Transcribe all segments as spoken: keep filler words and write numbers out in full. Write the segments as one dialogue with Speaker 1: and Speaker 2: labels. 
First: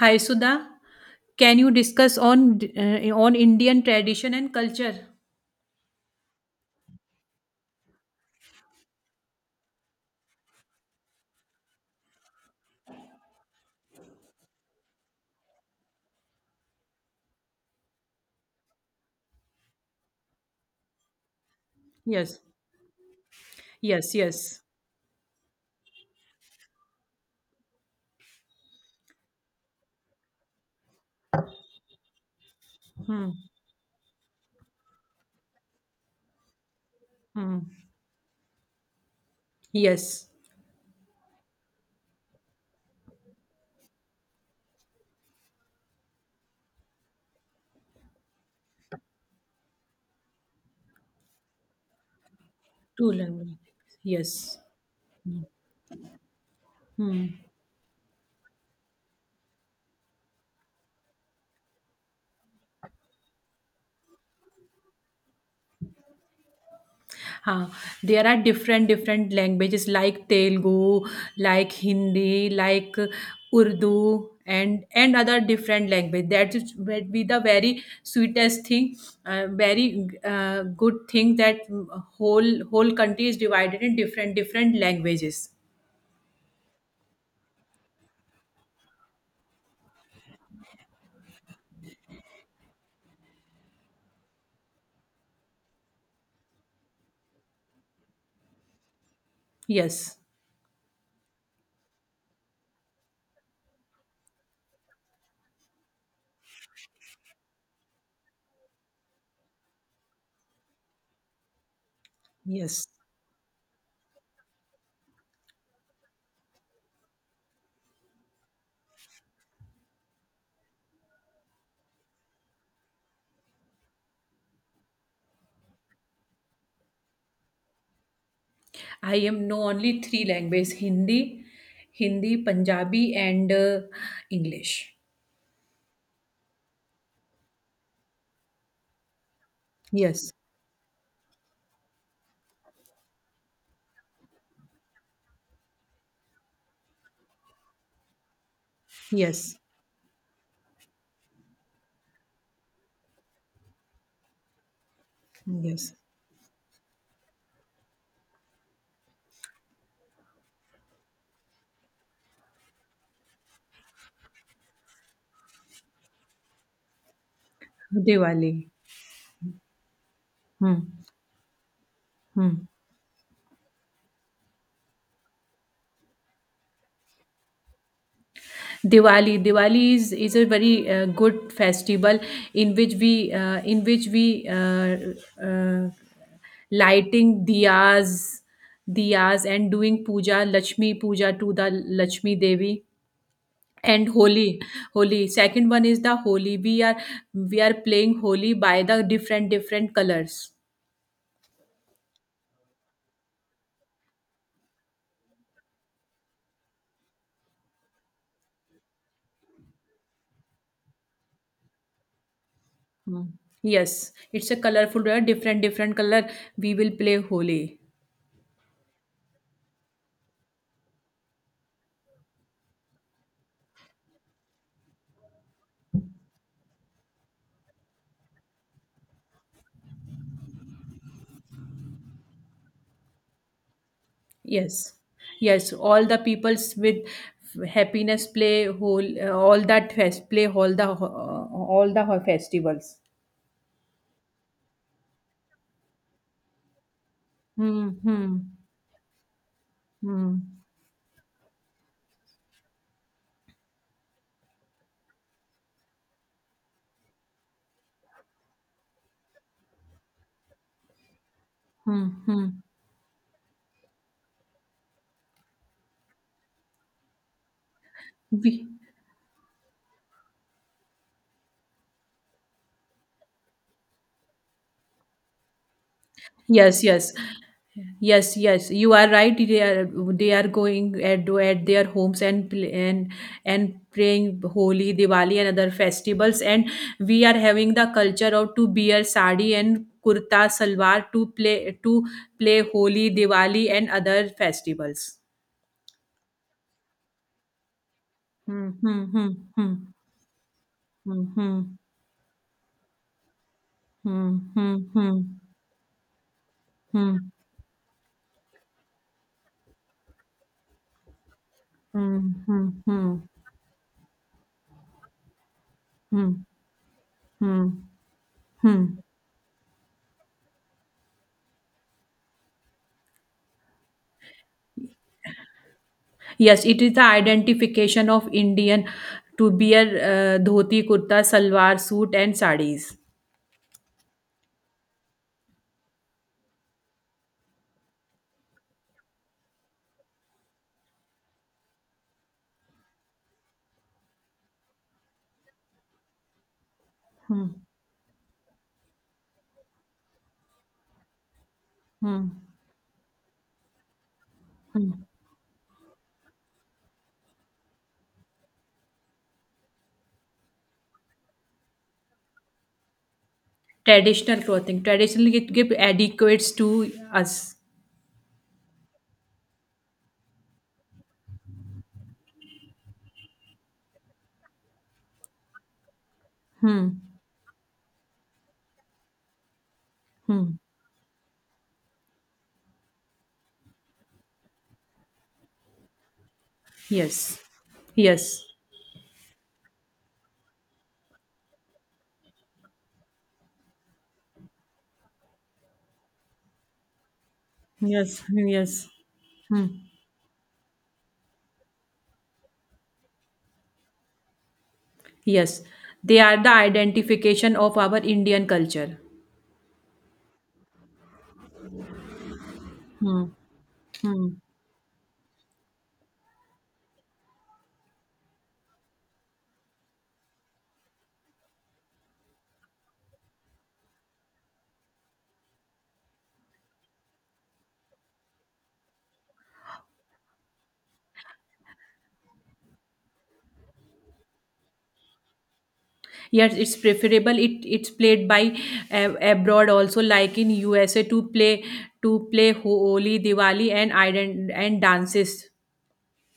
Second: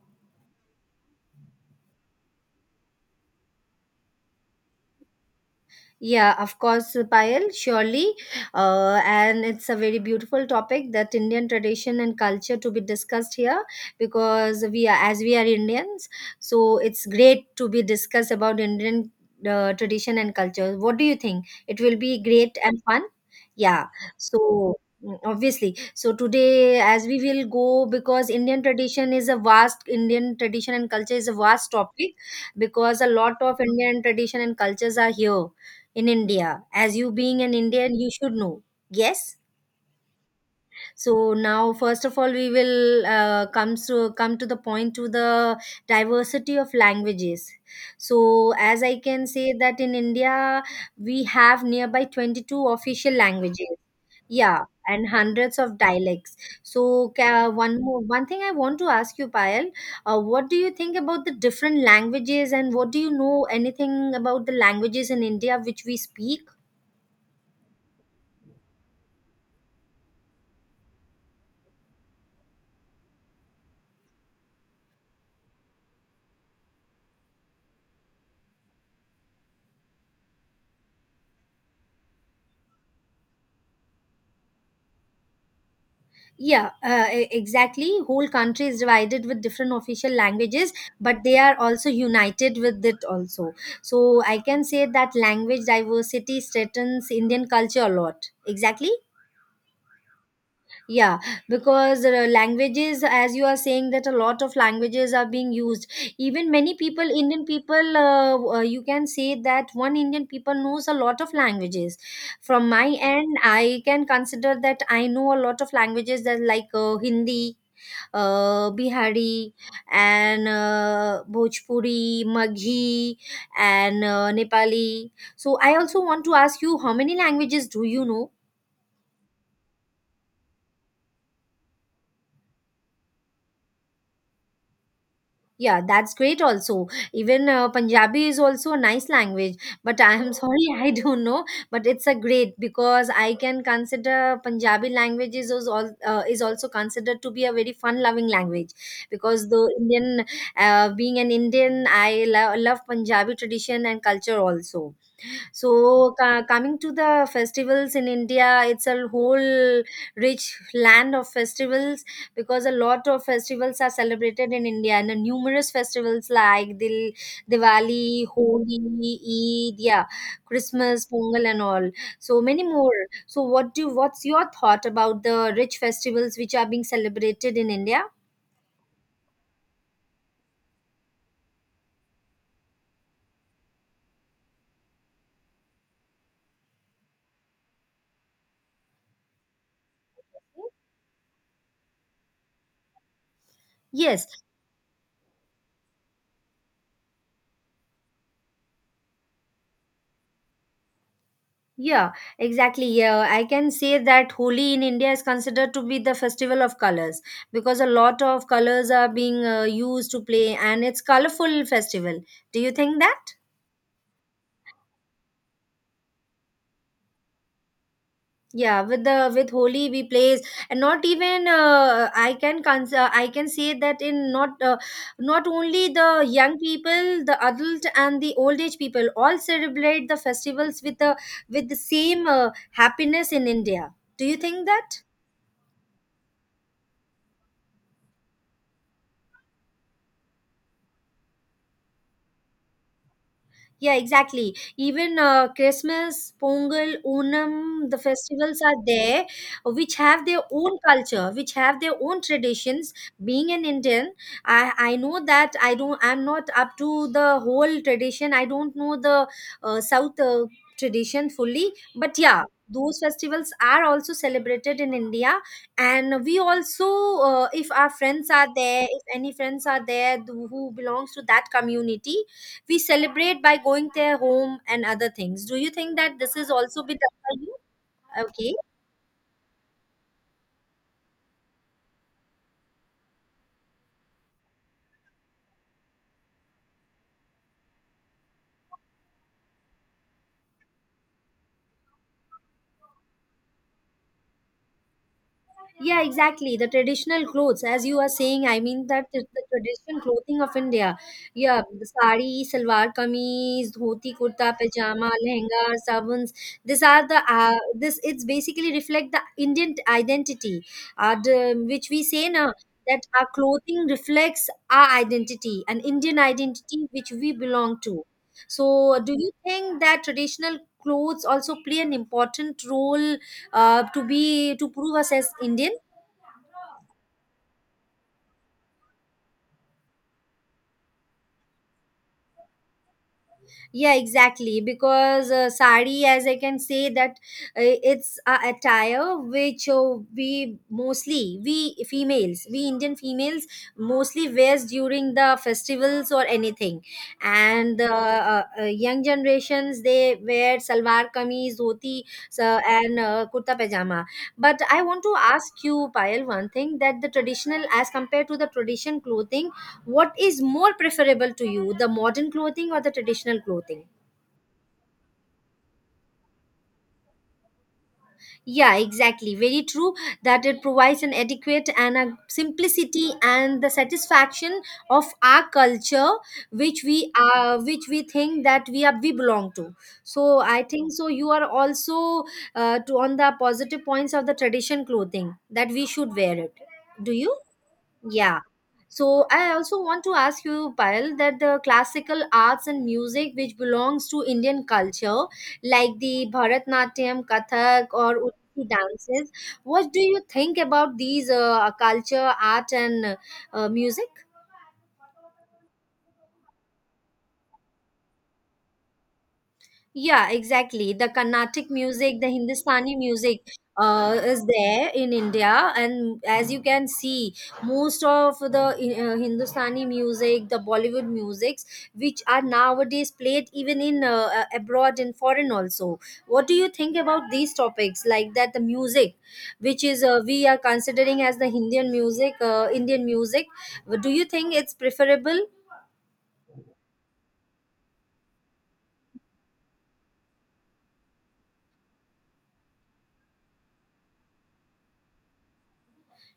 Speaker 1: Hi Sudha, can you discuss on uh, on Indian tradition and culture?
Speaker 2: Yeah, of course, Payal, surely. Uh, and it's a very beautiful topic that Indian tradition and culture to be discussed here because we are, as we are Indians, so it's great to be discussed about Indian uh, tradition and culture. What do you think? It will be
Speaker 1: Yes,
Speaker 2: great and fun. Yeah,
Speaker 1: yes, yes.
Speaker 2: so mm, obviously so today as we will go because Indian tradition is a vast, Indian tradition and culture is a vast topic because a
Speaker 1: Hmm.
Speaker 2: lot of Indian tradition and cultures are here in India. As you being an
Speaker 1: Hmm.
Speaker 2: Indian, you should know. Yes.
Speaker 1: Yes,
Speaker 2: So now, first of all, we will uh, come to come to the point, to the diversity of languages. So as I can say that in India, we have nearby twenty two
Speaker 1: two
Speaker 2: official
Speaker 1: languages.
Speaker 2: languages.
Speaker 1: Yes.
Speaker 2: Yeah, and hundreds of dialects. So
Speaker 1: Hmm.
Speaker 2: ca- one more, one thing I want to ask you, Payal, uh, what do you think about the different languages, and what do you know, anything about the languages in India which we speak?
Speaker 1: Huh. There are different different languages like Telugu, like Hindi, like Urdu, and and other different language. That is would be the very sweetest thing, uh, very uh, good thing that whole whole country is divided in different different languages.
Speaker 2: Yeah, uh, e- exactly. Whole country is divided with different official languages, but they are also united with it also. So I can say that language diversity threatens Indian culture a lot. Exactly,
Speaker 1: Yes,
Speaker 2: yeah, because uh, languages, as you are saying that a lot of languages are being used, even many people, Indian people, uh, uh, you can say that one Indian people knows a lot of languages. From my
Speaker 1: yes.
Speaker 2: end I can consider that I know a lot of languages, that like uh, Hindi, uh, Bihari, and uh, Bhojpuri, Maghi, and uh, Nepali. So, I also want to ask you, how many languages do you know?
Speaker 1: I am know only three languages: Hindi, Hindi, Punjabi, and uh, English.
Speaker 2: Yeah, that's great also. Even uh, Punjabi is also a nice language, but I am
Speaker 1: Yes,
Speaker 2: sorry, I don't know, but it's a great, because I can consider Punjabi language is also, uh, is also considered to be a very fun loving language, because
Speaker 1: yes,
Speaker 2: the Indian uh, being an Indian I lo- love Punjabi tradition and culture also.
Speaker 1: yes.
Speaker 2: So, ca- coming to the festivals in India, it's a whole rich land of festivals because a lot of festivals are celebrated in India, and the numerous festivals like Dil, Diwali,
Speaker 1: Diwali.
Speaker 2: Holi, Eid, yeah,
Speaker 1: Hmm,
Speaker 2: Christmas, Pongal, and all. So many
Speaker 1: hmm.
Speaker 2: more. So, what do what's your thought about the rich festivals which are being celebrated in India?
Speaker 1: Diwali. Diwali is is a very uh, good festival in which we uh, in which we uh, uh, lighting diyas, diyas and doing puja, Lakshmi puja to the Lakshmi Devi. And
Speaker 2: Yes.
Speaker 1: holi holi second one is the holi we are we are playing holi by the different different colors.
Speaker 2: Yeah, exactly. Yeah, I can say that Holi in India is considered to be the festival of colors because a lot of colors are being uh, used to play, and it's colorful festival. Do you think that?
Speaker 1: Hmm. Yes, it's a colorful uh, different different color we will play holi.
Speaker 2: Yeah, with the with Holi we plays, and not even uh, I can cons- uh, I can say that in not uh, not only the young people, the adult and the old age people all celebrate the festivals with the with the same uh, happiness in India. Do you think
Speaker 1: Yes,
Speaker 2: that?
Speaker 1: yes, all the peoples with happiness play whole uh, all that fest play all the ho- uh, all the ho- festivals.
Speaker 2: Yeah, exactly. Even uh, Christmas, Pongal, Onam,
Speaker 1: Hmm.
Speaker 2: the
Speaker 1: Hmm.
Speaker 2: festivals are there, which have their
Speaker 1: Hmm.
Speaker 2: own culture, which have their own traditions. Being an Indian, I, I know that I don't. I'm not up to the whole tradition. I don't know the uh, South uh, tradition fully,
Speaker 1: Hmm.
Speaker 2: but yeah.
Speaker 1: Hmm.
Speaker 2: Those festivals are also celebrated in India, and we also, uh, if our friends are
Speaker 1: We
Speaker 2: there, if any friends are there th- who belongs to that community, we celebrate by going their home and other things. Do you think that this is also
Speaker 1: yes,
Speaker 2: been
Speaker 1: yes.
Speaker 2: done by you?
Speaker 1: Yes,
Speaker 2: Okay.
Speaker 1: yes, you are right. They are they are going at at their homes and pl- and and praying Holi, Diwali, and other festivals. And we are having the culture of to wear sari and kurta salwar to play to play Holi, Diwali, and other festivals.
Speaker 2: Yeah, exactly. The traditional clothes, as you are saying, I
Speaker 1: Hmm,
Speaker 2: mean that is
Speaker 1: hmm,
Speaker 2: the
Speaker 1: hmm,
Speaker 2: traditional clothing of India.
Speaker 1: hmm,
Speaker 2: Yeah,
Speaker 1: hmm,
Speaker 2: the sari, salwar kameez, dhoti, kurta,
Speaker 1: hmm, hmm,
Speaker 2: pajama,
Speaker 1: hmm,
Speaker 2: lehenga, sabuns. These are
Speaker 1: hmm,
Speaker 2: the uh, this. It's basically reflect the Indian identity, uh, the, which we
Speaker 1: hmm,
Speaker 2: say now
Speaker 1: hmm,
Speaker 2: that
Speaker 1: hmm,
Speaker 2: our clothing reflects our identity, an Indian
Speaker 1: hmm,
Speaker 2: identity which we belong
Speaker 1: hmm,
Speaker 2: to.
Speaker 1: hmm.
Speaker 2: So, do you think that traditional clothes also play an important role uh, to be to prove us as Indian?
Speaker 1: Yes, it is the identification of Indian to wear uh, dhoti, kurta, salwar suit, and sarees.
Speaker 2: Yeah, exactly. Because uh, sari, as I can say, that uh, it's a attire which uh, we mostly we females, we Indian females mostly wears during the festivals or anything,
Speaker 1: Hmm.
Speaker 2: and the uh, uh, young generations they wear salwar kameez, dhoti,
Speaker 1: Hmm.
Speaker 2: so, and uh, kurta pajama. But I
Speaker 1: Hmm.
Speaker 2: want to ask you, Payal, one thing, that the traditional, as compared to the tradition clothing, what is more preferable to you, the modern clothing or the traditional clothing?
Speaker 1: Traditional clothing. Traditionally, it give adequates to us.
Speaker 2: Yeah, exactly, very true, that it provides an adequate and a simplicity and the satisfaction of our culture which
Speaker 1: Hmm.
Speaker 2: we are, which we think that we are, we belong to. So
Speaker 1: Hmm.
Speaker 2: I think so you are also uh, to on the positive points of the tradition clothing, that we should wear it. Do you?
Speaker 1: Yes.
Speaker 2: Yeah.
Speaker 1: Yes.
Speaker 2: So I also want to ask you, Payal, that the classical arts and music which belongs to Indian culture, like the Bharatnatyam, Kathak, or
Speaker 1: Yes.
Speaker 2: Odissi
Speaker 1: Yes.
Speaker 2: dances,
Speaker 1: Hmm.
Speaker 2: what do you think about these uh, culture, art, and uh, music?
Speaker 1: Yes. They are the identification of our Indian culture.
Speaker 2: Yeah, exactly. The Carnatic music, the Hindustani
Speaker 1: Hmm.
Speaker 2: music uh,
Speaker 1: Hmm.
Speaker 2: is there in India. And as you can see, most of the uh, Hindustani music, the Bollywood musics, which are nowadays played even in uh, uh, abroad and foreign also. What do you think about these topics? Like that, the music, which is uh, we are considering as the Indian music, uh, Indian music. Do you think it's preferable?
Speaker 1: Yes, it's preferable. It it's played by uh, abroad also, like in U S A, to play to play Holi, Diwali, and ident- and dances.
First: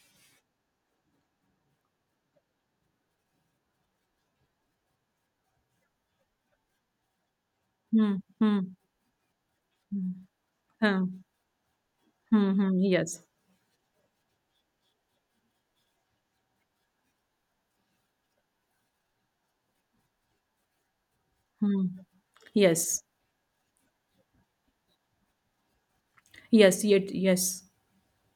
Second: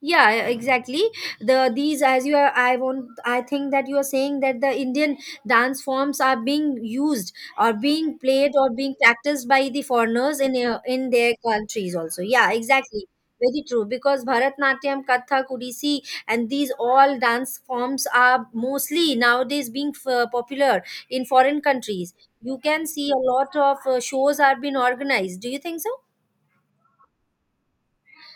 Speaker 2: yeah yeah, exactly, the these, as you are, I want, I think that you are saying that the Indian dance forms are being used or
Speaker 1: Hmm,
Speaker 2: being played
Speaker 1: hmm,
Speaker 2: or being practiced by the
Speaker 1: hmm,
Speaker 2: foreigners in uh,
Speaker 1: hmm,
Speaker 2: in their countries also. Yeah,
Speaker 1: hmm, hmm,
Speaker 2: exactly,
Speaker 1: yes.
Speaker 2: very true, because Bharatnatyam, Kathak, Odissi and these all dance forms are mostly nowadays being f- uh, popular in foreign
Speaker 1: Hmm.
Speaker 2: countries. You can
Speaker 1: Yes.
Speaker 2: see a lot of uh, shows are being organized. Do you think so?
Speaker 1: Yes. Yet. Yes.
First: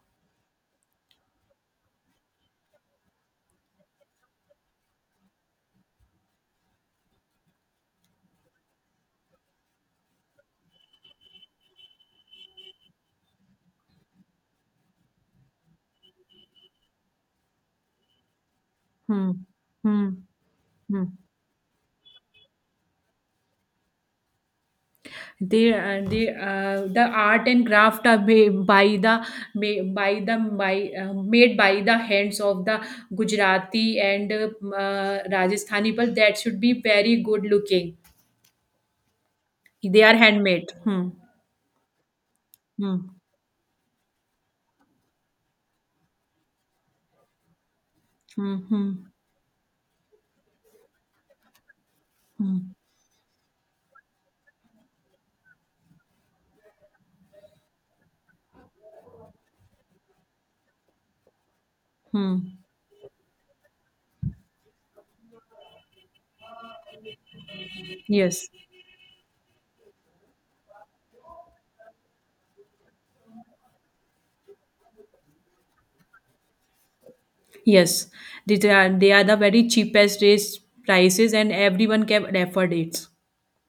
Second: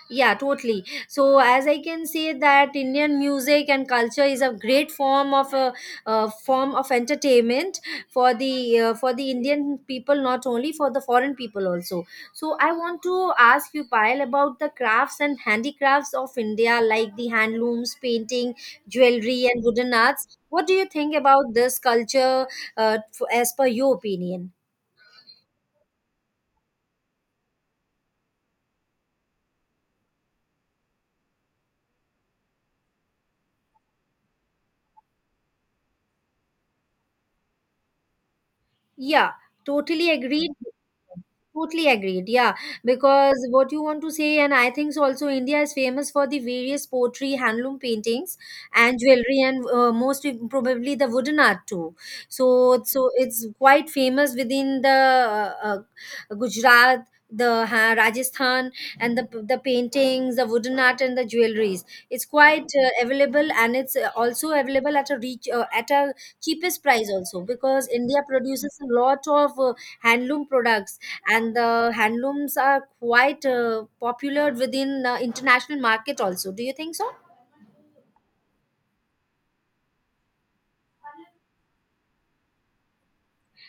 Speaker 2: Yeah, totally. So, as I can say that Indian music and culture is a great form of uh, uh, form of entertainment for the uh, for the Indian people, not only for the foreign people also. So, I want to ask you, Payal, about the crafts and handicrafts of India, like the handlooms, painting,
Speaker 1: Hmm.
Speaker 2: jewelry, and wooden
Speaker 1: Hmm.
Speaker 2: arts. What do you
Speaker 1: Hmm.
Speaker 2: think about this culture, uh, f- as per your opinion?
Speaker 1: they uh, they uh, the art and craft are made by the made by the by uh, made by the hands of the Gujarati and uh, Rajasthani people that should be very good looking.
Speaker 2: Yeah,
Speaker 1: They
Speaker 2: totally
Speaker 1: are
Speaker 2: agreed.
Speaker 1: handmade. Hmm.
Speaker 2: Totally agreed. Yeah,
Speaker 1: Hmm.
Speaker 2: because what you want to say, and I think so also India is famous for the various pottery, handloom paintings,
Speaker 1: Hmm.
Speaker 2: and
Speaker 1: Hmm.
Speaker 2: jewelry, and uh, most im- probably the wooden art too.
Speaker 1: Hmm.
Speaker 2: So, so it's quite famous within the uh, uh, Gujarat, the uh, Rajasthan, and the the paintings, the wooden art, and the jewelries. It's
Speaker 1: Hmm.
Speaker 2: quite uh, available, and it's uh, also available at a reach uh, at a cheapest price also, because India
Speaker 1: Yes,
Speaker 2: produces a lot of uh, handloom products, and the handlooms are quite uh, popular within the international market also. Do you think so?
Speaker 1: yes, these are they are the very cheapest rates prices, and everyone can afford it.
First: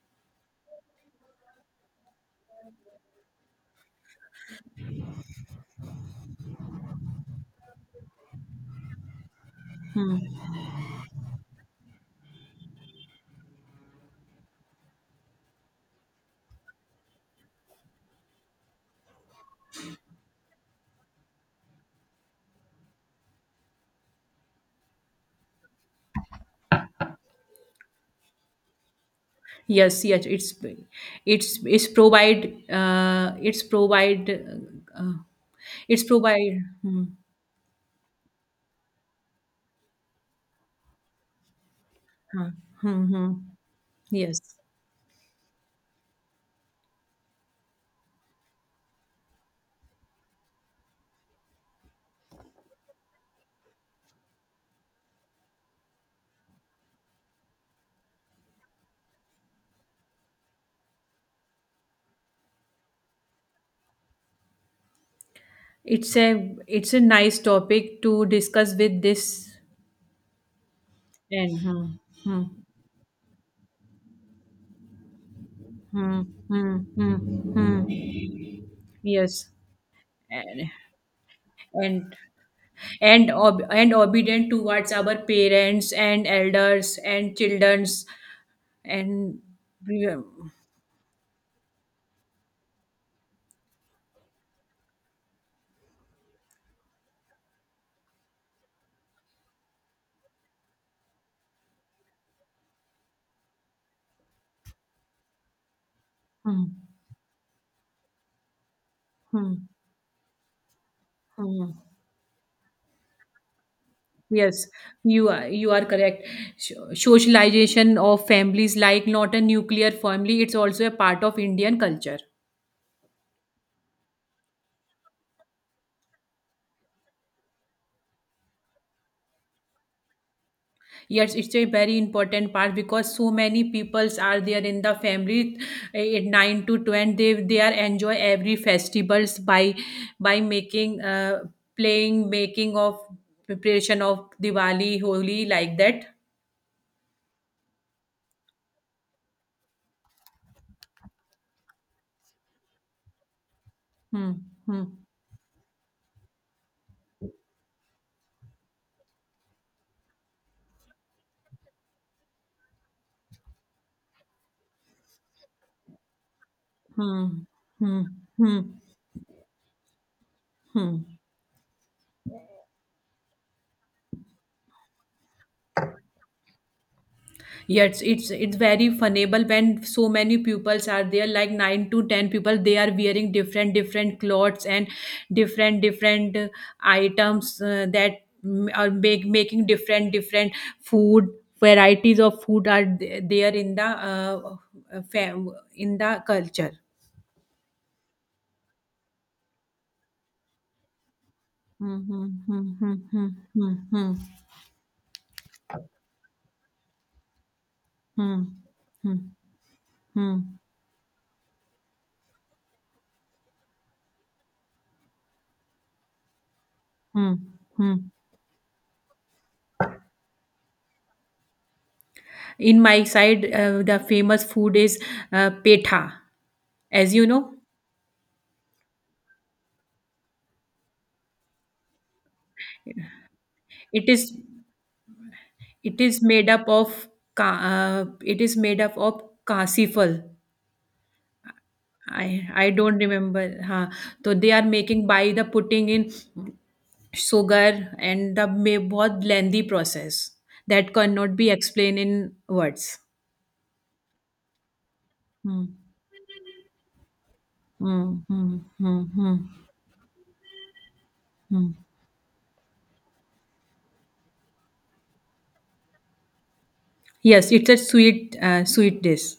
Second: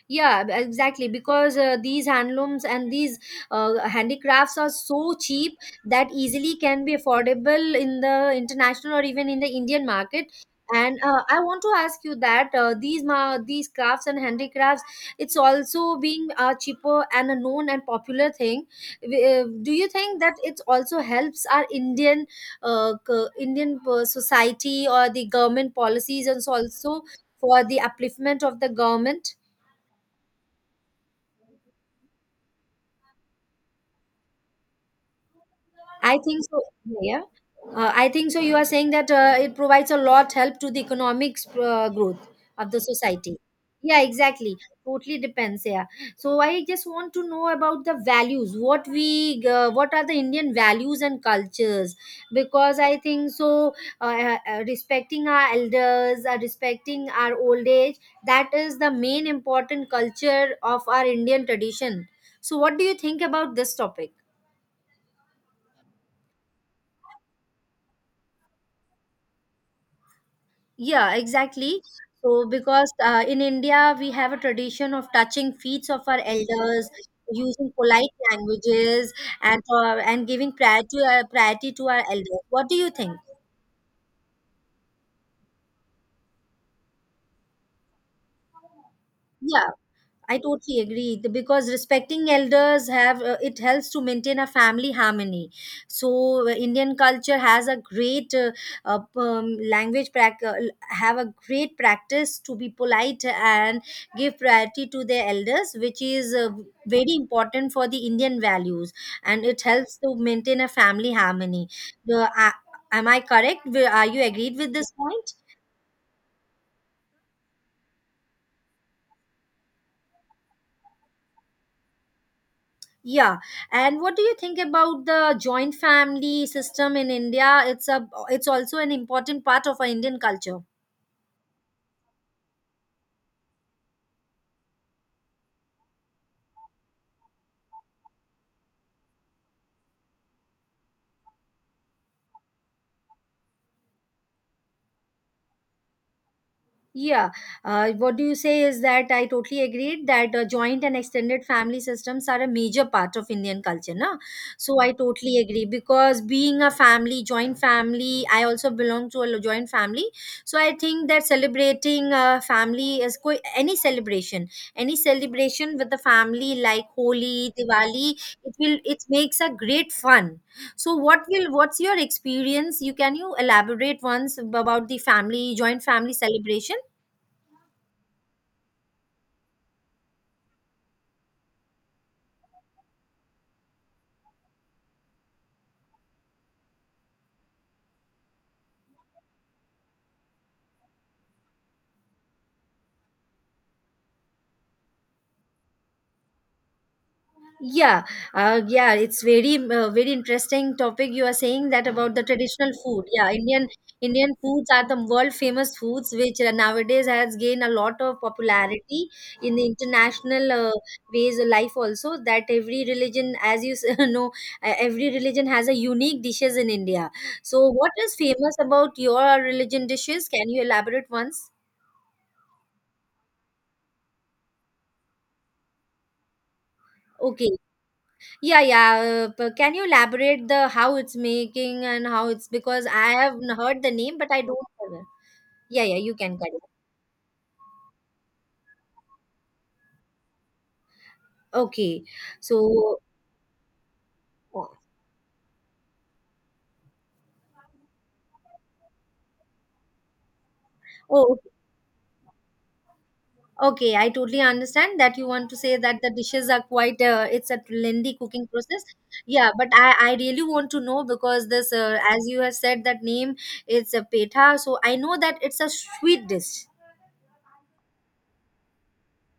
Speaker 2: Yeah, b- exactly, because uh, these handlooms and these uh, handicrafts are so cheap that easily can be affordable in the international or even in the Indian market.
Speaker 1: Hmm.
Speaker 2: And uh, I want to ask you that uh, these ma- these crafts and handicrafts, it's also being a cheaper and a known and popular thing. W- uh, do you think that it also helps our Indian uh, c- Indian uh, society or the government policies and so also for the upliftment of the government?
Speaker 1: Yes, yes, it's it's it's provide uh, it's provide uh, it's
Speaker 2: I think
Speaker 1: provide
Speaker 2: so.
Speaker 1: hmm,
Speaker 2: Yeah. Uh, I think so. You are saying that uh, it provides a lot help to the economic uh, growth
Speaker 1: huh,
Speaker 2: of the
Speaker 1: hmm, hmm.
Speaker 2: society. Yeah, exactly.
Speaker 1: Yes.
Speaker 2: Totally depends. Yeah. So I just want to know about the values. What we, uh, what are the Indian values and cultures? Because I think so. Uh, uh, respecting our elders, uh, respecting our old age. That is the main important culture of our Indian tradition. So, what do you think about this topic?
Speaker 1: It's a it's a nice topic to discuss with this
Speaker 2: Yeah,
Speaker 1: and
Speaker 2: exactly.
Speaker 1: hmm, hmm,
Speaker 2: So, because uh, in India, we have a tradition of touching feet of our
Speaker 1: hmm, hmm,
Speaker 2: elders,
Speaker 1: hmm,
Speaker 2: using
Speaker 1: hmm.
Speaker 2: polite languages,
Speaker 1: Yes
Speaker 2: and uh, and giving
Speaker 1: and
Speaker 2: priority, uh, priority to our
Speaker 1: and
Speaker 2: elders. What do you think?
Speaker 1: and, ob- and obedient towards our parents and elders and childrens and
Speaker 2: Yeah.
Speaker 1: we,
Speaker 2: I totally agree th- because respecting elders have uh, it helps to maintain a family harmony. So uh, Indian culture has a great uh, uh, um, language prac- uh, have a great practice to be polite and give priority to their elders, which is uh,
Speaker 1: hmm,
Speaker 2: very important for the Indian values, and
Speaker 1: hmm,
Speaker 2: it helps to maintain a family harmony.
Speaker 1: hmm.
Speaker 2: The, uh, am I correct? Wi- Are you agreed
Speaker 1: Yes,
Speaker 2: with this
Speaker 1: you
Speaker 2: point?
Speaker 1: are you are correct. So- Socialization of families like not a nuclear family, it's also a part of Indian culture.
Speaker 2: Yeah, and what do you think about the joint family system in India? It's a it's also an important part of our Indian culture.
Speaker 1: Yes, it's a very important part because so many peoples are there in the family eh, at nine to ten. They they are enjoy every festivals by by making uh, playing making of preparation of Diwali, Holi like that.
Speaker 2: Yeah, uh, what do you say is that I totally agreed that uh, joint and extended family systems are a major part of Indian culture, na?
Speaker 1: Hmm.
Speaker 2: So
Speaker 1: Hmm.
Speaker 2: I totally agree because being a family, joint family, I also belong to a joint family. So I think that celebrating a family is co- any celebration, any celebration with the family like
Speaker 1: Hmm.
Speaker 2: Holi,
Speaker 1: Hmm.
Speaker 2: Diwali, it
Speaker 1: Hmm.
Speaker 2: will it makes a great fun.
Speaker 1: Hmm.
Speaker 2: So what will what's your experience? You can you elaborate once about the family joint family celebration?
Speaker 1: Yes, it's it's very funnable when so many pupils are there, like nine to ten people. They are wearing different different clothes and different different uh, items uh, that mm, are make, making different different food varieties of food are th- there in the uh, uh, fam- in the culture.
Speaker 2: Yeah, uh, yeah, it's very uh, very interesting topic you are saying that
Speaker 1: Hmm,
Speaker 2: about the
Speaker 1: hmm,
Speaker 2: traditional
Speaker 1: hmm,
Speaker 2: food.
Speaker 1: hmm,
Speaker 2: Yeah, Indian
Speaker 1: hmm, hmm,
Speaker 2: Indian foods are the world famous foods which uh, nowadays has gained a lot of
Speaker 1: hmm,
Speaker 2: popularity
Speaker 1: hmm,
Speaker 2: in the
Speaker 1: hmm,
Speaker 2: international
Speaker 1: hmm,
Speaker 2: uh, ways of life also, that every religion, as you s- know uh, every religion has a unique dishes in India.
Speaker 1: hmm,
Speaker 2: So what
Speaker 1: hmm.
Speaker 2: is famous about your religion dishes? Can you elaborate once?
Speaker 1: In my side, uh, the famous food is uh, petha. As you know
Speaker 2: Okay. Yeah, yeah. Uh, p- can you elaborate the how it's making and how it's, because I have n- heard the
Speaker 1: it
Speaker 2: name, but
Speaker 1: is
Speaker 2: I don't. Have it. Yeah, yeah.
Speaker 1: it
Speaker 2: You
Speaker 1: is
Speaker 2: can
Speaker 1: made
Speaker 2: cut it.
Speaker 1: up of ka- uh, it is made up of kasifal.
Speaker 2: Okay.
Speaker 1: I i
Speaker 2: So,
Speaker 1: don't remember huh. So they are
Speaker 2: oh,
Speaker 1: making by the putting in sugar and the may bahut lengthy process that
Speaker 2: oh,
Speaker 1: cannot be explained in words.
Speaker 2: okay. I totally understand that you want to
Speaker 1: Hmm.
Speaker 2: say that the dishes are quite. Uh, it's a
Speaker 1: Hmm,
Speaker 2: lengthy cooking
Speaker 1: hmm,
Speaker 2: process.
Speaker 1: hmm, hmm,
Speaker 2: Yeah, but I I really want to know because this,
Speaker 1: hmm.
Speaker 2: uh, as you have said, that name, it's a petha. So I know that it's a sweet dish.
Speaker 1: Yes, it's a sweet, uh, sweet dish.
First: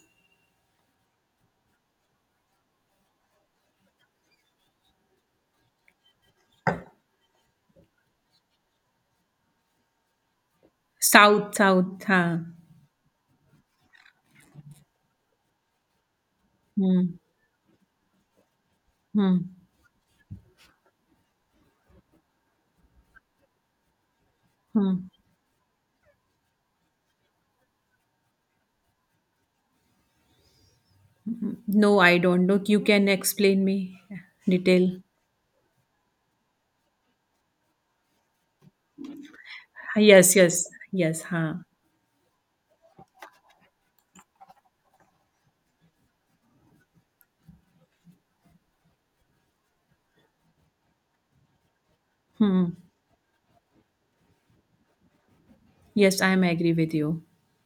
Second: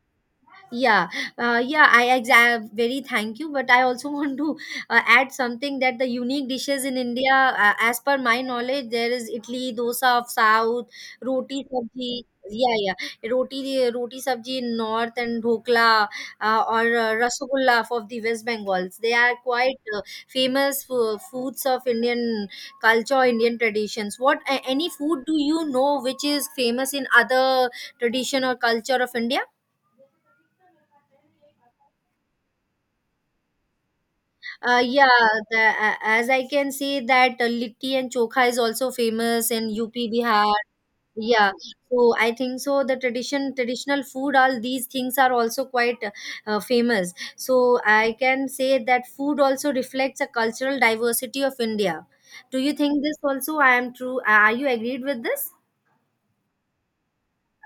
Speaker 2: Yeah, uh, yeah, I exa- very thank you, but I also want to uh, add something, that the unique dishes in India, uh, as per my knowledge, there is idli, dosa of south,
Speaker 1: South,
Speaker 2: roti
Speaker 1: south.
Speaker 2: sabji.
Speaker 1: Huh.
Speaker 2: Yeah, yeah, roti, roti sabji in north, and dhokla uh, or uh,
Speaker 1: Hmm,
Speaker 2: rasagulla of the West Bengals. They are
Speaker 1: hmm,
Speaker 2: quite uh, famous uh, foods of Indian culture, Indian traditions. What a- any
Speaker 1: hmm.
Speaker 2: food do you know which is famous in other tradition or culture of India?
Speaker 1: No, I don't know. You can explain me
Speaker 2: Uh,
Speaker 1: detail.
Speaker 2: yeah, the, a- as I can see that uh, litti and chokha is also famous in U P,
Speaker 1: Yes,
Speaker 2: Bihar.
Speaker 1: yes, yes.
Speaker 2: Yeah,
Speaker 1: Huh.
Speaker 2: so I think so. The tradition, traditional food, all these things are also quite uh, famous. So I can say that food also reflects a cultural diversity of India. Do
Speaker 1: Hmm.
Speaker 2: you think this also? I am true. Are you agreed with this?
Speaker 1: Yes, I am agree with you.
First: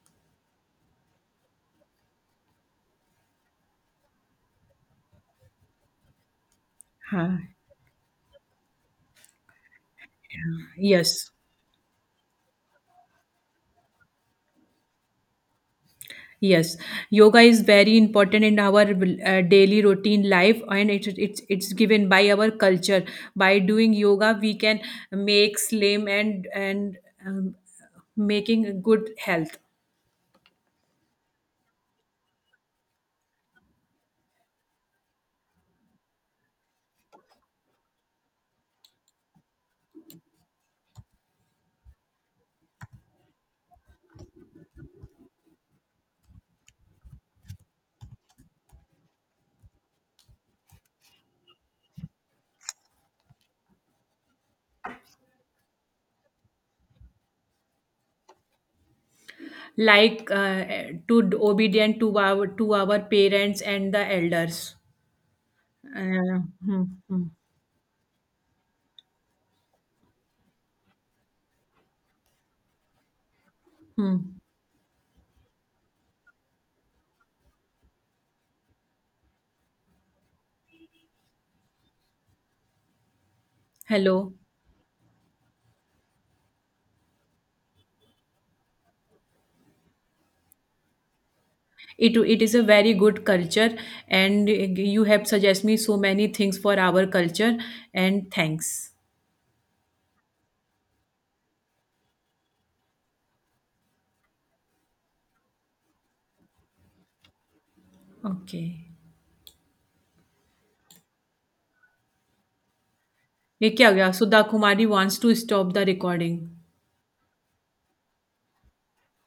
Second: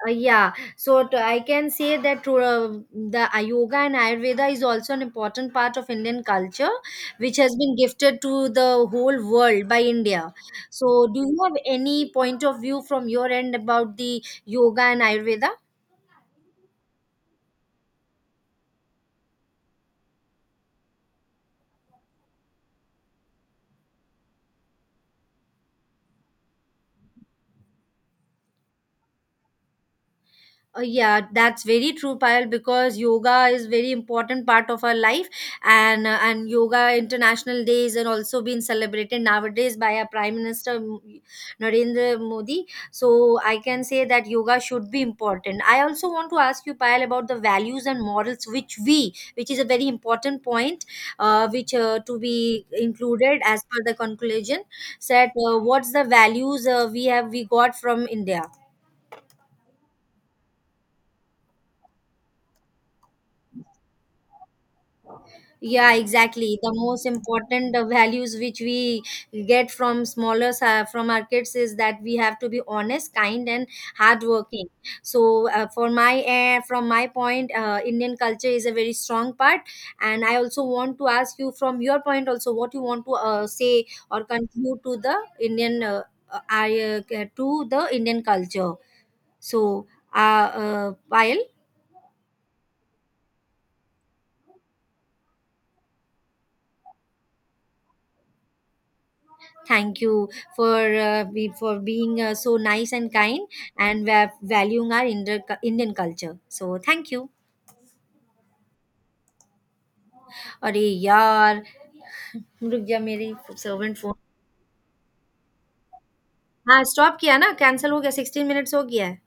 Speaker 2: Uh, yeah, so t- I can say that to, uh, the uh, yoga and Ayurveda is also an important part of Indian culture, which
Speaker 1: Huh.
Speaker 2: has been gifted to the whole world by India. So, do
Speaker 1: Yes,
Speaker 2: you have any point of view from your end about the yoga and Ayurveda?
Speaker 1: yes. Yoga is very important in our uh, daily routine life, and it, it's it's given by our culture. By doing yoga, we can make slim and and um, making good health.
Speaker 2: Uh, yeah, that's very true, Payal, because yoga is very important part of our life, and uh, and yoga international days and also being celebrated nowadays by our Prime Minister M- Narendra Modi. So I can say that yoga should be important. I also want to ask you, Payal, about the values and morals which we, which is a very important point, uh, which uh, to be included as per the conclusion. Said, uh, what's the values uh, we have we got from India?
Speaker 1: Like uh, to d- obedient to our to our parents and the elders.
Speaker 2: Yeah,
Speaker 1: Uh,
Speaker 2: exactly. The
Speaker 1: hmm,
Speaker 2: most
Speaker 1: hmm.
Speaker 2: important uh, values which we get from smaller uh, from our kids is that we have to be honest, kind, and
Speaker 1: Hmm.
Speaker 2: hardworking. So, uh, for my uh, from my point, uh, Indian culture is a very strong part. And I also want to ask you from your point also what you want to uh, say or
Speaker 1: Hello.
Speaker 2: conclude to the Indian uh, uh, I, uh, to the Indian culture. So, uh, uh, Payal.
Speaker 1: It it is a very good culture, and you have suggested me so many things for our culture. And thanks.
Speaker 2: Thank you for uh, be, for being uh, so nice and kind and va- valuing our Inder, Indian culture. So thank you.
Speaker 1: Okay.
Speaker 2: अरे यार रुक जा मेरी
Speaker 1: ये क्या हो
Speaker 2: servant
Speaker 1: गया?
Speaker 2: Phone.
Speaker 1: Sudha Kumari wants to stop the recording.
Speaker 2: हाँ स्टॉप किया ना, कैंसिल हो गया, सिक्सटीन मिनट्स हो गया है।